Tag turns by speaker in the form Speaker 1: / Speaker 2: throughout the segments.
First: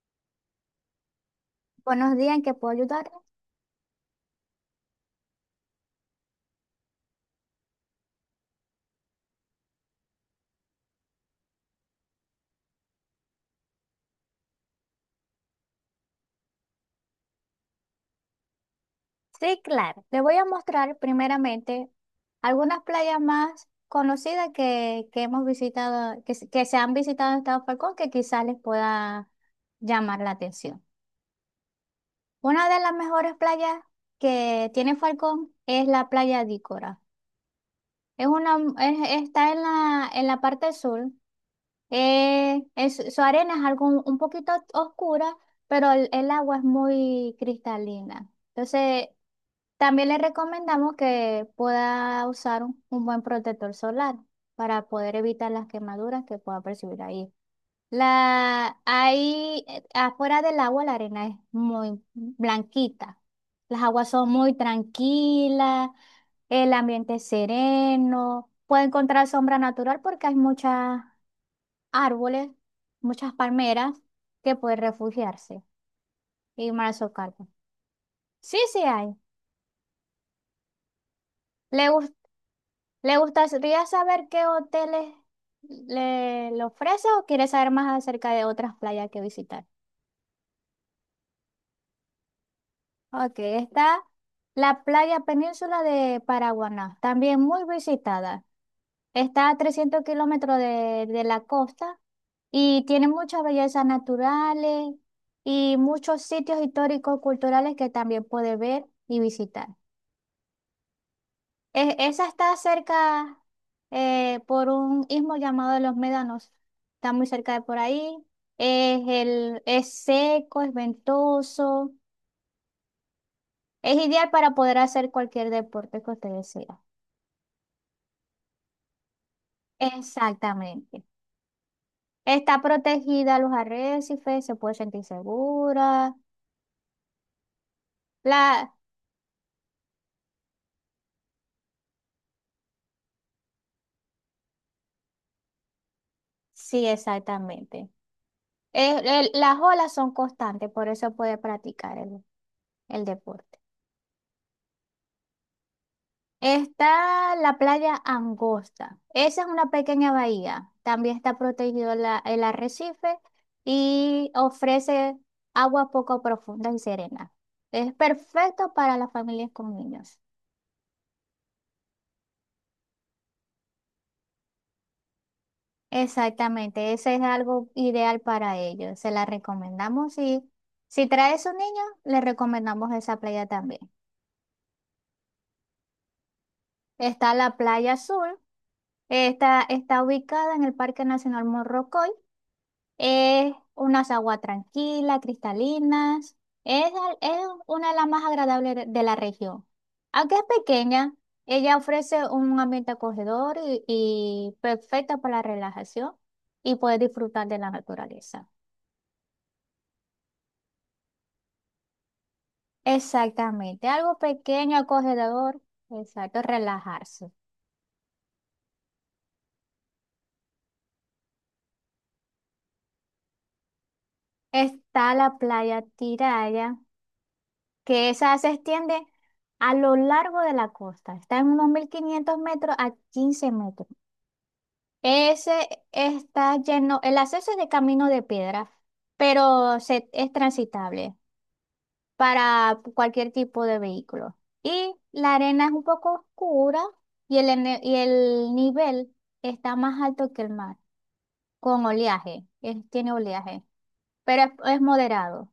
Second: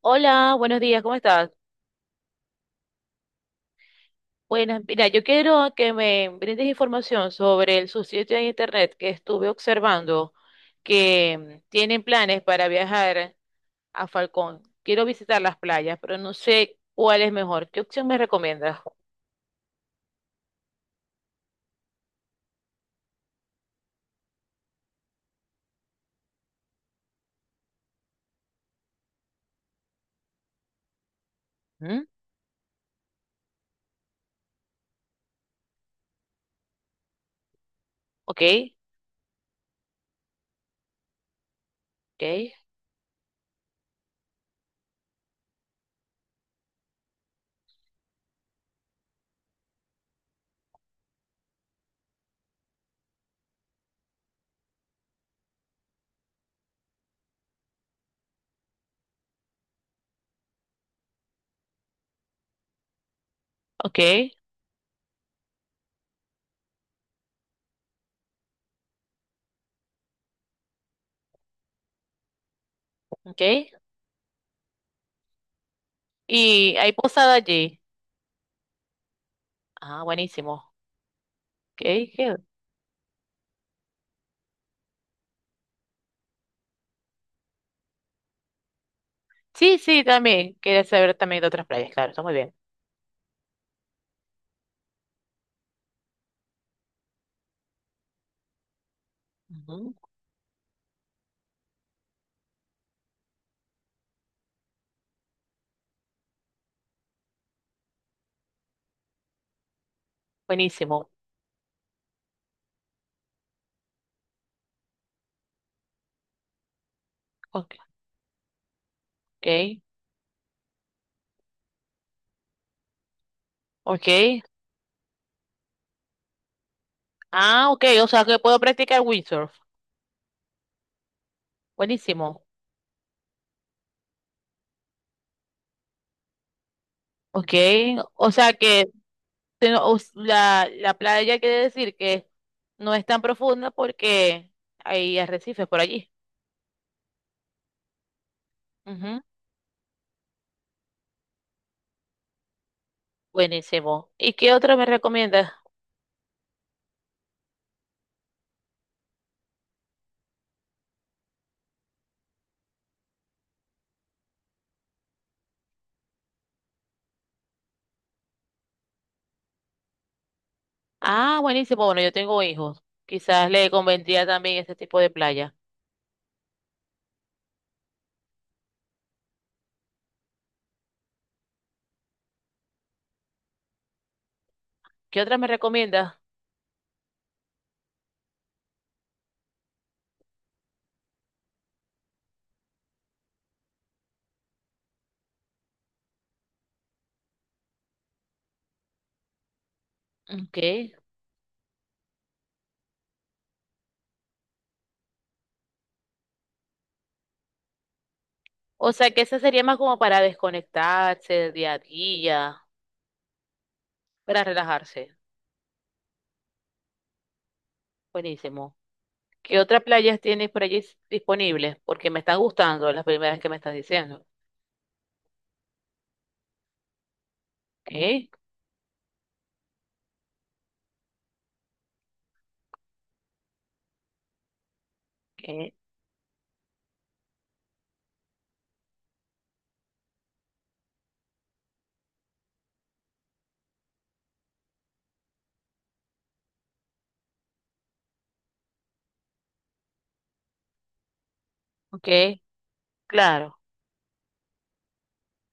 Speaker 1: Hola, buenos días, ¿cómo estás?
Speaker 2: Buenos días, ¿en qué puedo ayudar?
Speaker 1: Buenas, mira, yo quiero que me brindes información sobre el subsitio de internet que estuve observando que tienen planes para viajar a Falcón. Quiero visitar las playas, pero no sé cuál es mejor. ¿Qué opción me recomiendas?
Speaker 2: Sí, claro. Le voy a mostrar primeramente algunas playas más conocidas que hemos visitado, que, se han visitado en Estado Falcón, que quizás les pueda llamar la atención.
Speaker 1: ¿Mm?
Speaker 2: Una de las mejores playas que tiene Falcón es la playa de Ícora. Es
Speaker 1: Ok,
Speaker 2: una, está en la parte sur.
Speaker 1: ok,
Speaker 2: Su arena es algo un poquito oscura, pero el agua es muy cristalina. Entonces, también le recomendamos que pueda usar un buen protector solar para poder evitar las quemaduras que pueda percibir ahí. La, ahí, afuera del agua, la arena es muy blanquita. Las
Speaker 1: ok,
Speaker 2: aguas son muy tranquilas, el ambiente es sereno. Puede encontrar sombra natural porque hay muchas árboles, muchas
Speaker 1: ok.
Speaker 2: palmeras que puede refugiarse y
Speaker 1: Y hay posada
Speaker 2: marzocarpos.
Speaker 1: allí.
Speaker 2: Sí, sí hay.
Speaker 1: Ah, buenísimo.
Speaker 2: ¿Le,
Speaker 1: Ok,
Speaker 2: gus-
Speaker 1: qué-
Speaker 2: ¿Le gustaría saber qué hoteles le, le ofrece o quiere saber más acerca de otras playas que visitar?
Speaker 1: sí, sí, también. Quería saber también de otras playas, claro, está muy bien.
Speaker 2: Ok, está la playa península de Paraguaná, también muy visitada. Está a
Speaker 1: Ujú,
Speaker 2: 300 kilómetros de la costa y tiene muchas bellezas naturales y muchos sitios históricos, culturales que también puede ver y visitar.
Speaker 1: buenísimo.
Speaker 2: Esa está cerca por un istmo llamado Los Médanos. Está muy cerca de
Speaker 1: Ok,
Speaker 2: por ahí. Es, el,
Speaker 1: ok.
Speaker 2: es seco, es ventoso. Es
Speaker 1: Ok.
Speaker 2: ideal para poder hacer cualquier deporte que usted desea.
Speaker 1: Ah, ok. O sea que puedo practicar windsurf.
Speaker 2: Exactamente.
Speaker 1: Buenísimo.
Speaker 2: Está protegida a los arrecifes, se puede sentir segura.
Speaker 1: Ok. O sea
Speaker 2: La...
Speaker 1: que la playa quiere decir que no es tan profunda porque hay arrecifes por allí.
Speaker 2: Sí, exactamente.
Speaker 1: Ujú.
Speaker 2: Las olas son constantes, por eso puede practicar el deporte.
Speaker 1: Buenísimo. ¿Y qué otro me recomiendas?
Speaker 2: Está la playa Angosta. Esa es una pequeña bahía. También está protegido el arrecife y ofrece agua poco profunda y serena. Es perfecto para las familias con niños.
Speaker 1: Ah, buenísimo. Bueno, yo tengo hijos. Quizás le convendría también ese tipo de playa.
Speaker 2: Exactamente, ese es algo ideal para ellos. Se la recomendamos y si trae su niño, le recomendamos esa playa también.
Speaker 1: ¿Qué otra me recomiendas?
Speaker 2: Está la playa Azul. Esta está ubicada en el Parque Nacional Morrocoy. Es unas aguas tranquilas, cristalinas. Es, es una de las más agradables de la región. Aunque es
Speaker 1: Ok.
Speaker 2: pequeña, ella ofrece un ambiente acogedor y perfecto para la relajación y poder disfrutar de la naturaleza.
Speaker 1: O sea que esa sería más como para desconectarse del día a día,
Speaker 2: Exactamente, algo
Speaker 1: para
Speaker 2: pequeño,
Speaker 1: relajarse.
Speaker 2: acogedor, exacto, relajarse.
Speaker 1: Buenísimo. ¿Qué otras playas tienes por allí disponibles? Porque me están gustando las primeras que me estás diciendo.
Speaker 2: Está la playa Tiraya,
Speaker 1: Ok,
Speaker 2: que esa se extiende a lo largo de la costa. Está en unos 1.500 metros a 15 metros. Ese
Speaker 1: ok,
Speaker 2: está lleno, el acceso es de camino de piedra, pero es transitable para cualquier tipo de vehículo. Y la arena es un poco oscura y y el nivel está más alto que el mar, con
Speaker 1: ok,
Speaker 2: oleaje, tiene
Speaker 1: claro.
Speaker 2: oleaje, pero es moderado.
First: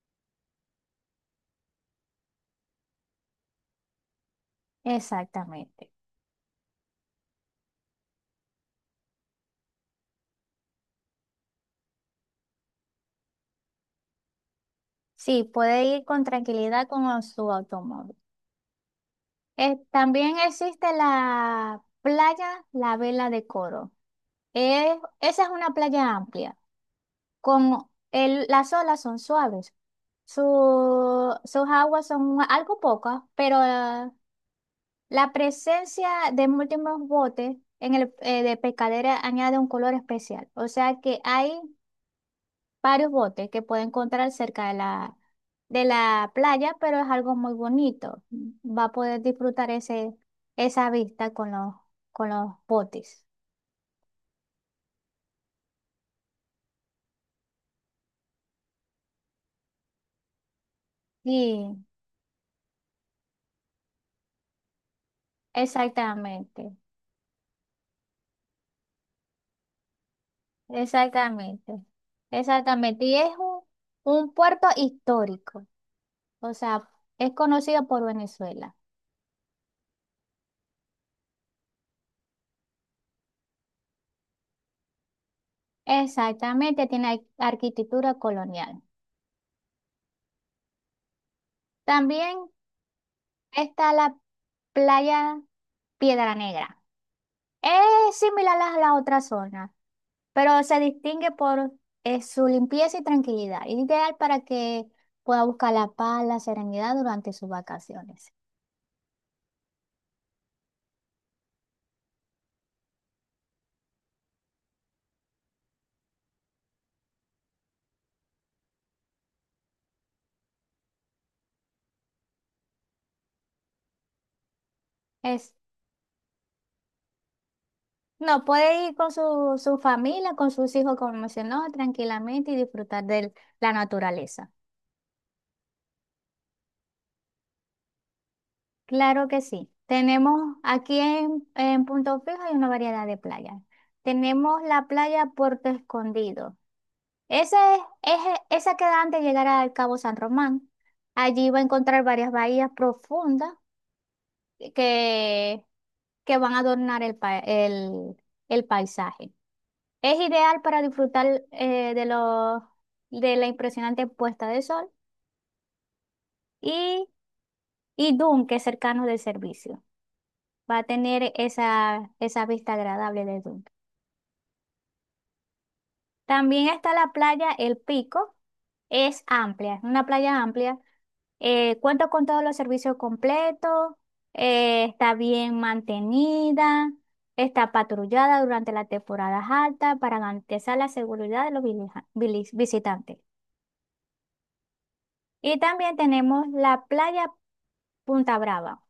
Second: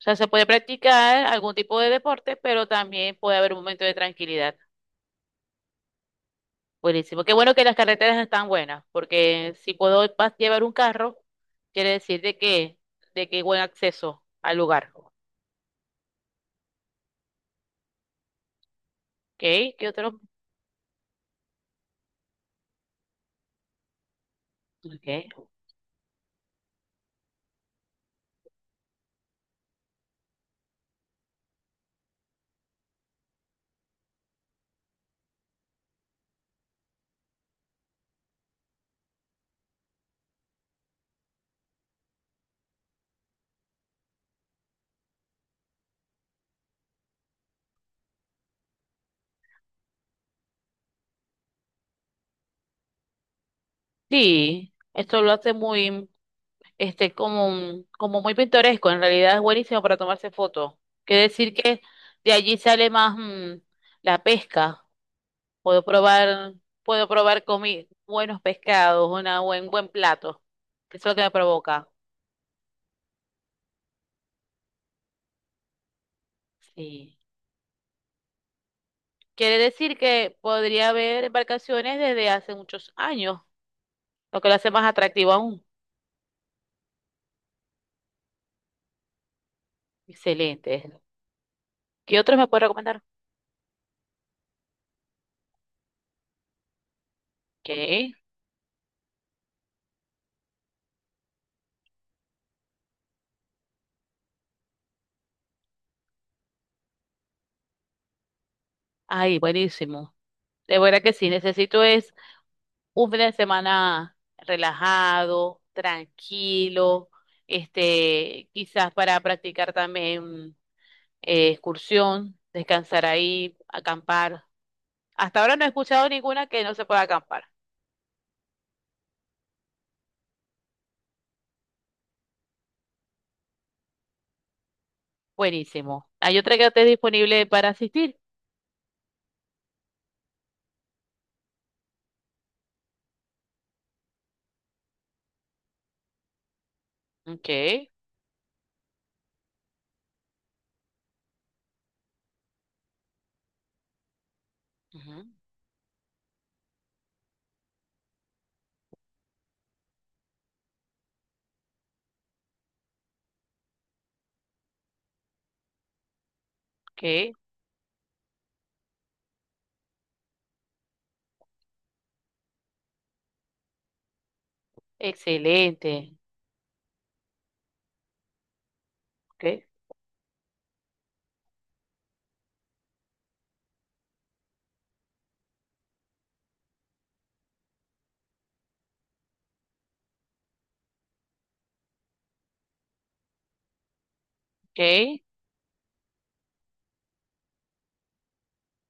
Speaker 1: O sea, se puede practicar algún tipo de deporte, pero también puede haber un momento de tranquilidad.
Speaker 2: Exactamente.
Speaker 1: Buenísimo. Qué bueno que las carreteras están buenas, porque si puedo llevar un carro, quiere decir de que hay buen acceso al lugar. Ok,
Speaker 2: Sí, puede ir con tranquilidad con su automóvil.
Speaker 1: ¿qué otro?
Speaker 2: También existe la playa La Vela de Coro.
Speaker 1: Ok.
Speaker 2: Esa es una playa amplia. Con el, las olas son suaves. Sus aguas son algo pocas, pero la presencia de múltiples botes en el, de pescadera añade un color especial. O sea que hay varios botes que puede encontrar cerca de la playa, pero es algo muy bonito. Va a poder disfrutar ese, esa vista con los botes.
Speaker 1: Sí, esto lo hace muy, este, como, como muy pintoresco, en realidad es buenísimo para tomarse fotos. Quiere decir que
Speaker 2: Sí,
Speaker 1: de allí sale más la pesca. Puedo probar,
Speaker 2: exactamente.
Speaker 1: puedo probar comi buenos pescados, una buen plato. Eso es lo que me
Speaker 2: Exactamente,
Speaker 1: provoca.
Speaker 2: Exactamente. Y es un puerto histórico, o sea,
Speaker 1: Sí.
Speaker 2: es conocido por Venezuela.
Speaker 1: Quiere decir que podría haber embarcaciones desde hace muchos años, lo que lo hace más atractivo aún.
Speaker 2: Exactamente, tiene arquitectura colonial.
Speaker 1: Excelente. ¿Qué otros me
Speaker 2: También
Speaker 1: puede recomendar?
Speaker 2: está la playa Piedra Negra.
Speaker 1: ¿Qué?
Speaker 2: Es similar a la otra zona, pero se distingue por su limpieza y tranquilidad, ideal para que pueda buscar la paz, la serenidad durante sus vacaciones.
Speaker 1: Ay, buenísimo. De verdad que sí, necesito es un fin de semana relajado, tranquilo, este, quizás para practicar también excursión, descansar ahí, acampar. Hasta ahora no he escuchado ninguna que no se pueda acampar.
Speaker 2: No, puede ir con su, su familia, con sus hijos, como mencionó, tranquilamente y disfrutar de la naturaleza.
Speaker 1: Buenísimo. ¿Hay otra que esté disponible para asistir?
Speaker 2: Claro que sí. Tenemos aquí en Punto Fijo hay una variedad de playas. Tenemos la playa Puerto Escondido.
Speaker 1: Ok,
Speaker 2: Esa es, esa queda antes de llegar al Cabo San Román. Allí va a encontrar varias bahías profundas
Speaker 1: ujú,
Speaker 2: que, que van a adornar el, el paisaje. Es ideal para disfrutar eh, de, los de la impresionante puesta de sol
Speaker 1: ok,
Speaker 2: y, y Dune, que es cercano del servicio. Va a tener esa, esa vista agradable de Dune.
Speaker 1: excelente.
Speaker 2: También está la playa El Pico. Es
Speaker 1: Ok,
Speaker 2: amplia, es una playa amplia. Cuenta con todos los servicios completos, está bien mantenida, está patrullada durante las temporadas altas para garantizar la seguridad de los visitantes.
Speaker 1: ok.
Speaker 2: Y también tenemos la playa Punta Brava.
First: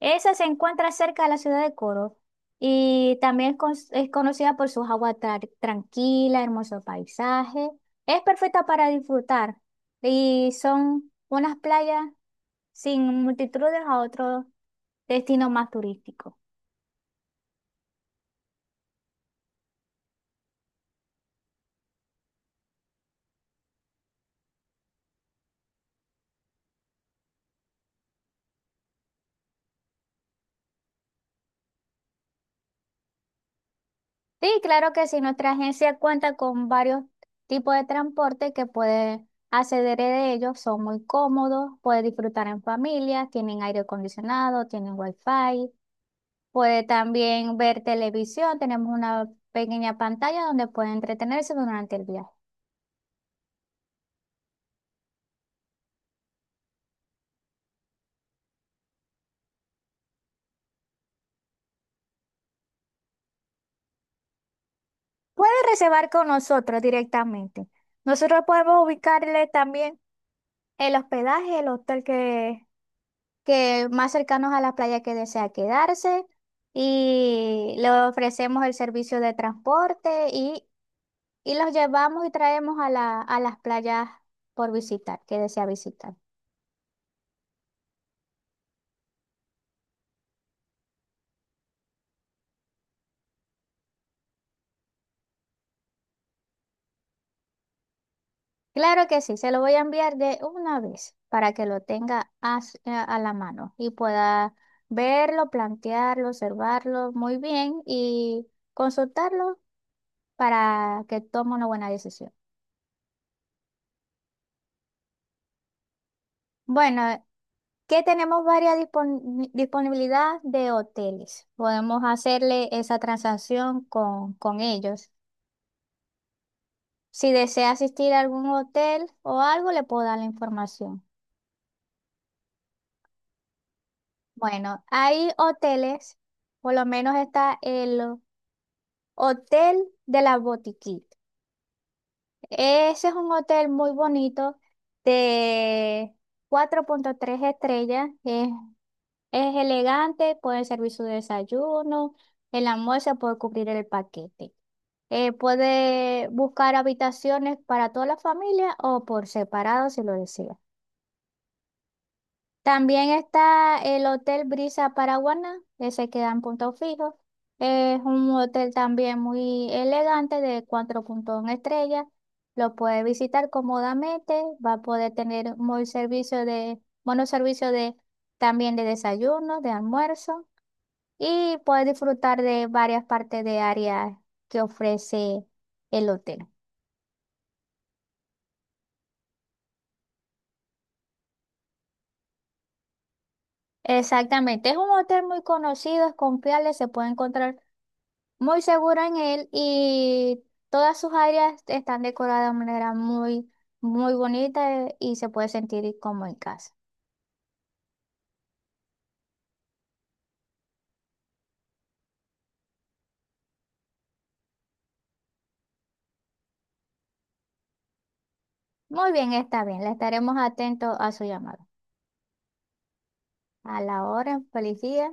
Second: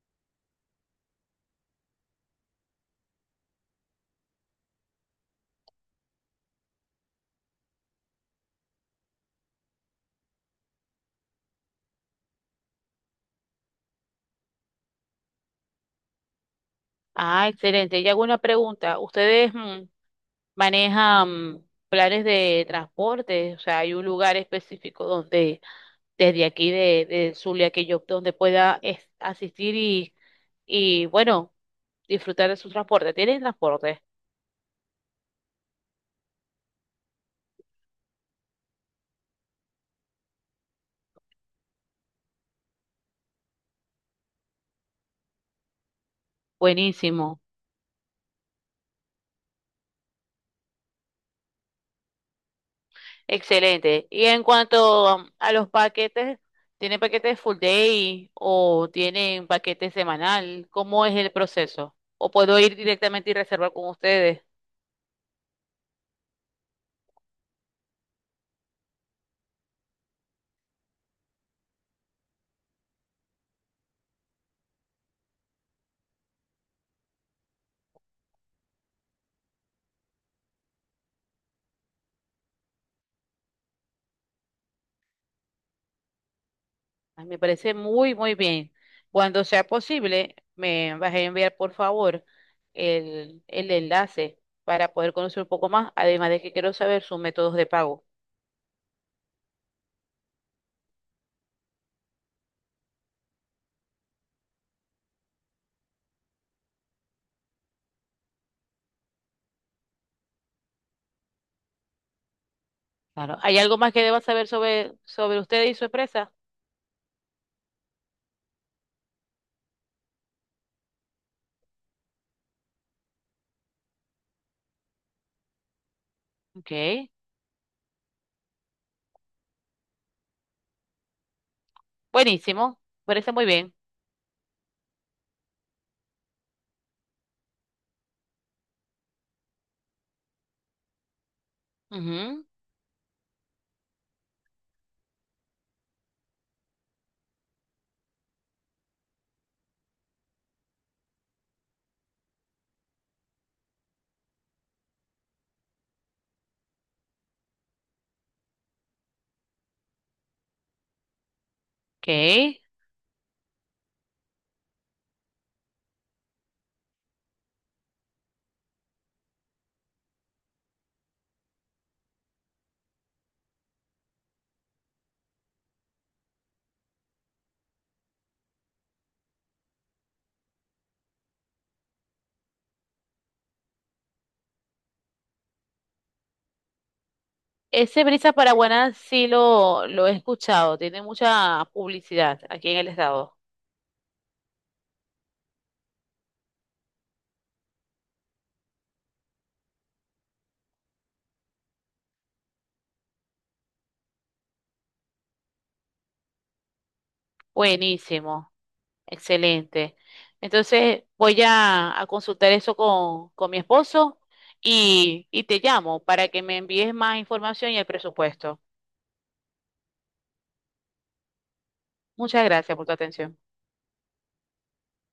Speaker 2: Esa se encuentra cerca de la ciudad de Coro y también es, es conocida por sus aguas tranquilas, hermoso paisaje. Es perfecta para disfrutar y son unas playas sin multitudes a otro destino más turístico.
Speaker 1: Ah, excelente. Y hago una pregunta. ¿Ustedes manejan planes de transporte? O sea, hay un lugar específico donde desde aquí de Zulia que yo donde pueda asistir y bueno, disfrutar de su transporte. ¿Tienen transporte?
Speaker 2: Sí, claro que sí, nuestra agencia cuenta con varios tipos de transporte que puede acceder de ellos, son muy cómodos, puede disfrutar en familia, tienen aire acondicionado, tienen wifi, puede
Speaker 1: Buenísimo,
Speaker 2: también ver televisión, tenemos una pequeña pantalla donde puede entretenerse durante el viaje.
Speaker 1: excelente. Y en cuanto a los paquetes, ¿tienen paquetes full day o tienen paquete semanal? ¿Cómo es el proceso? ¿O puedo ir directamente y reservar con ustedes?
Speaker 2: Puede reservar con nosotros directamente. Nosotros podemos ubicarle también el hospedaje, el hotel que más cercanos a la playa que desea quedarse y le ofrecemos el servicio de transporte y los llevamos y traemos a la, a las playas por visitar, que desea visitar.
Speaker 1: Ay, me parece muy, muy bien. Cuando sea posible, me vas a enviar, por favor, el enlace para poder conocer un poco más, además de que quiero saber sus métodos de pago.
Speaker 2: Claro que sí, se lo voy a enviar de una vez para que lo tenga a, a la mano y pueda verlo, plantearlo, observarlo muy bien y consultarlo para que tome una buena decisión.
Speaker 1: Claro. ¿Hay algo más que deba saber sobre usted y su empresa?
Speaker 2: Bueno, que tenemos varias disponibilidad de hoteles. Podemos hacerle esa transacción con ellos.
Speaker 1: Ok.
Speaker 2: Si desea asistir a algún hotel o algo, le puedo dar la información.
Speaker 1: Buenísimo. Parece muy bien.
Speaker 2: Bueno, hay hoteles, por lo menos está el Hotel de la Botiquita.
Speaker 1: Ujú.
Speaker 2: Ese es un hotel muy bonito de 4.3 estrellas. Es elegante, puede servir su desayuno, el almuerzo puede cubrir el paquete. Puede buscar habitaciones para toda la familia o por separado si lo desea.
Speaker 1: Ok.
Speaker 2: También está el Hotel Brisa Paraguaná, ese queda en Punto Fijo. Es un hotel también muy elegante de 4.1 estrellas. Lo puede visitar cómodamente, va a poder tener muy servicio de, buenos servicios de, también de desayuno, de almuerzo y puedes disfrutar de varias partes de áreas que ofrece el hotel.
Speaker 1: Ese Brisa Paraguaná sí lo he escuchado. Tiene mucha publicidad aquí en el estado.
Speaker 2: Exactamente, es un hotel muy conocido, es confiable, se puede encontrar muy seguro en él y todas sus áreas están decoradas de manera muy, muy bonita y se puede sentir como en casa.
Speaker 1: Buenísimo, excelente. Entonces voy a consultar eso con mi esposo y te llamo para que me envíes más información y el presupuesto.
Speaker 2: Muy bien, está bien, le estaremos atentos a su llamado.
Speaker 1: Muchas gracias por tu atención.
Speaker 2: A la hora, feliz día.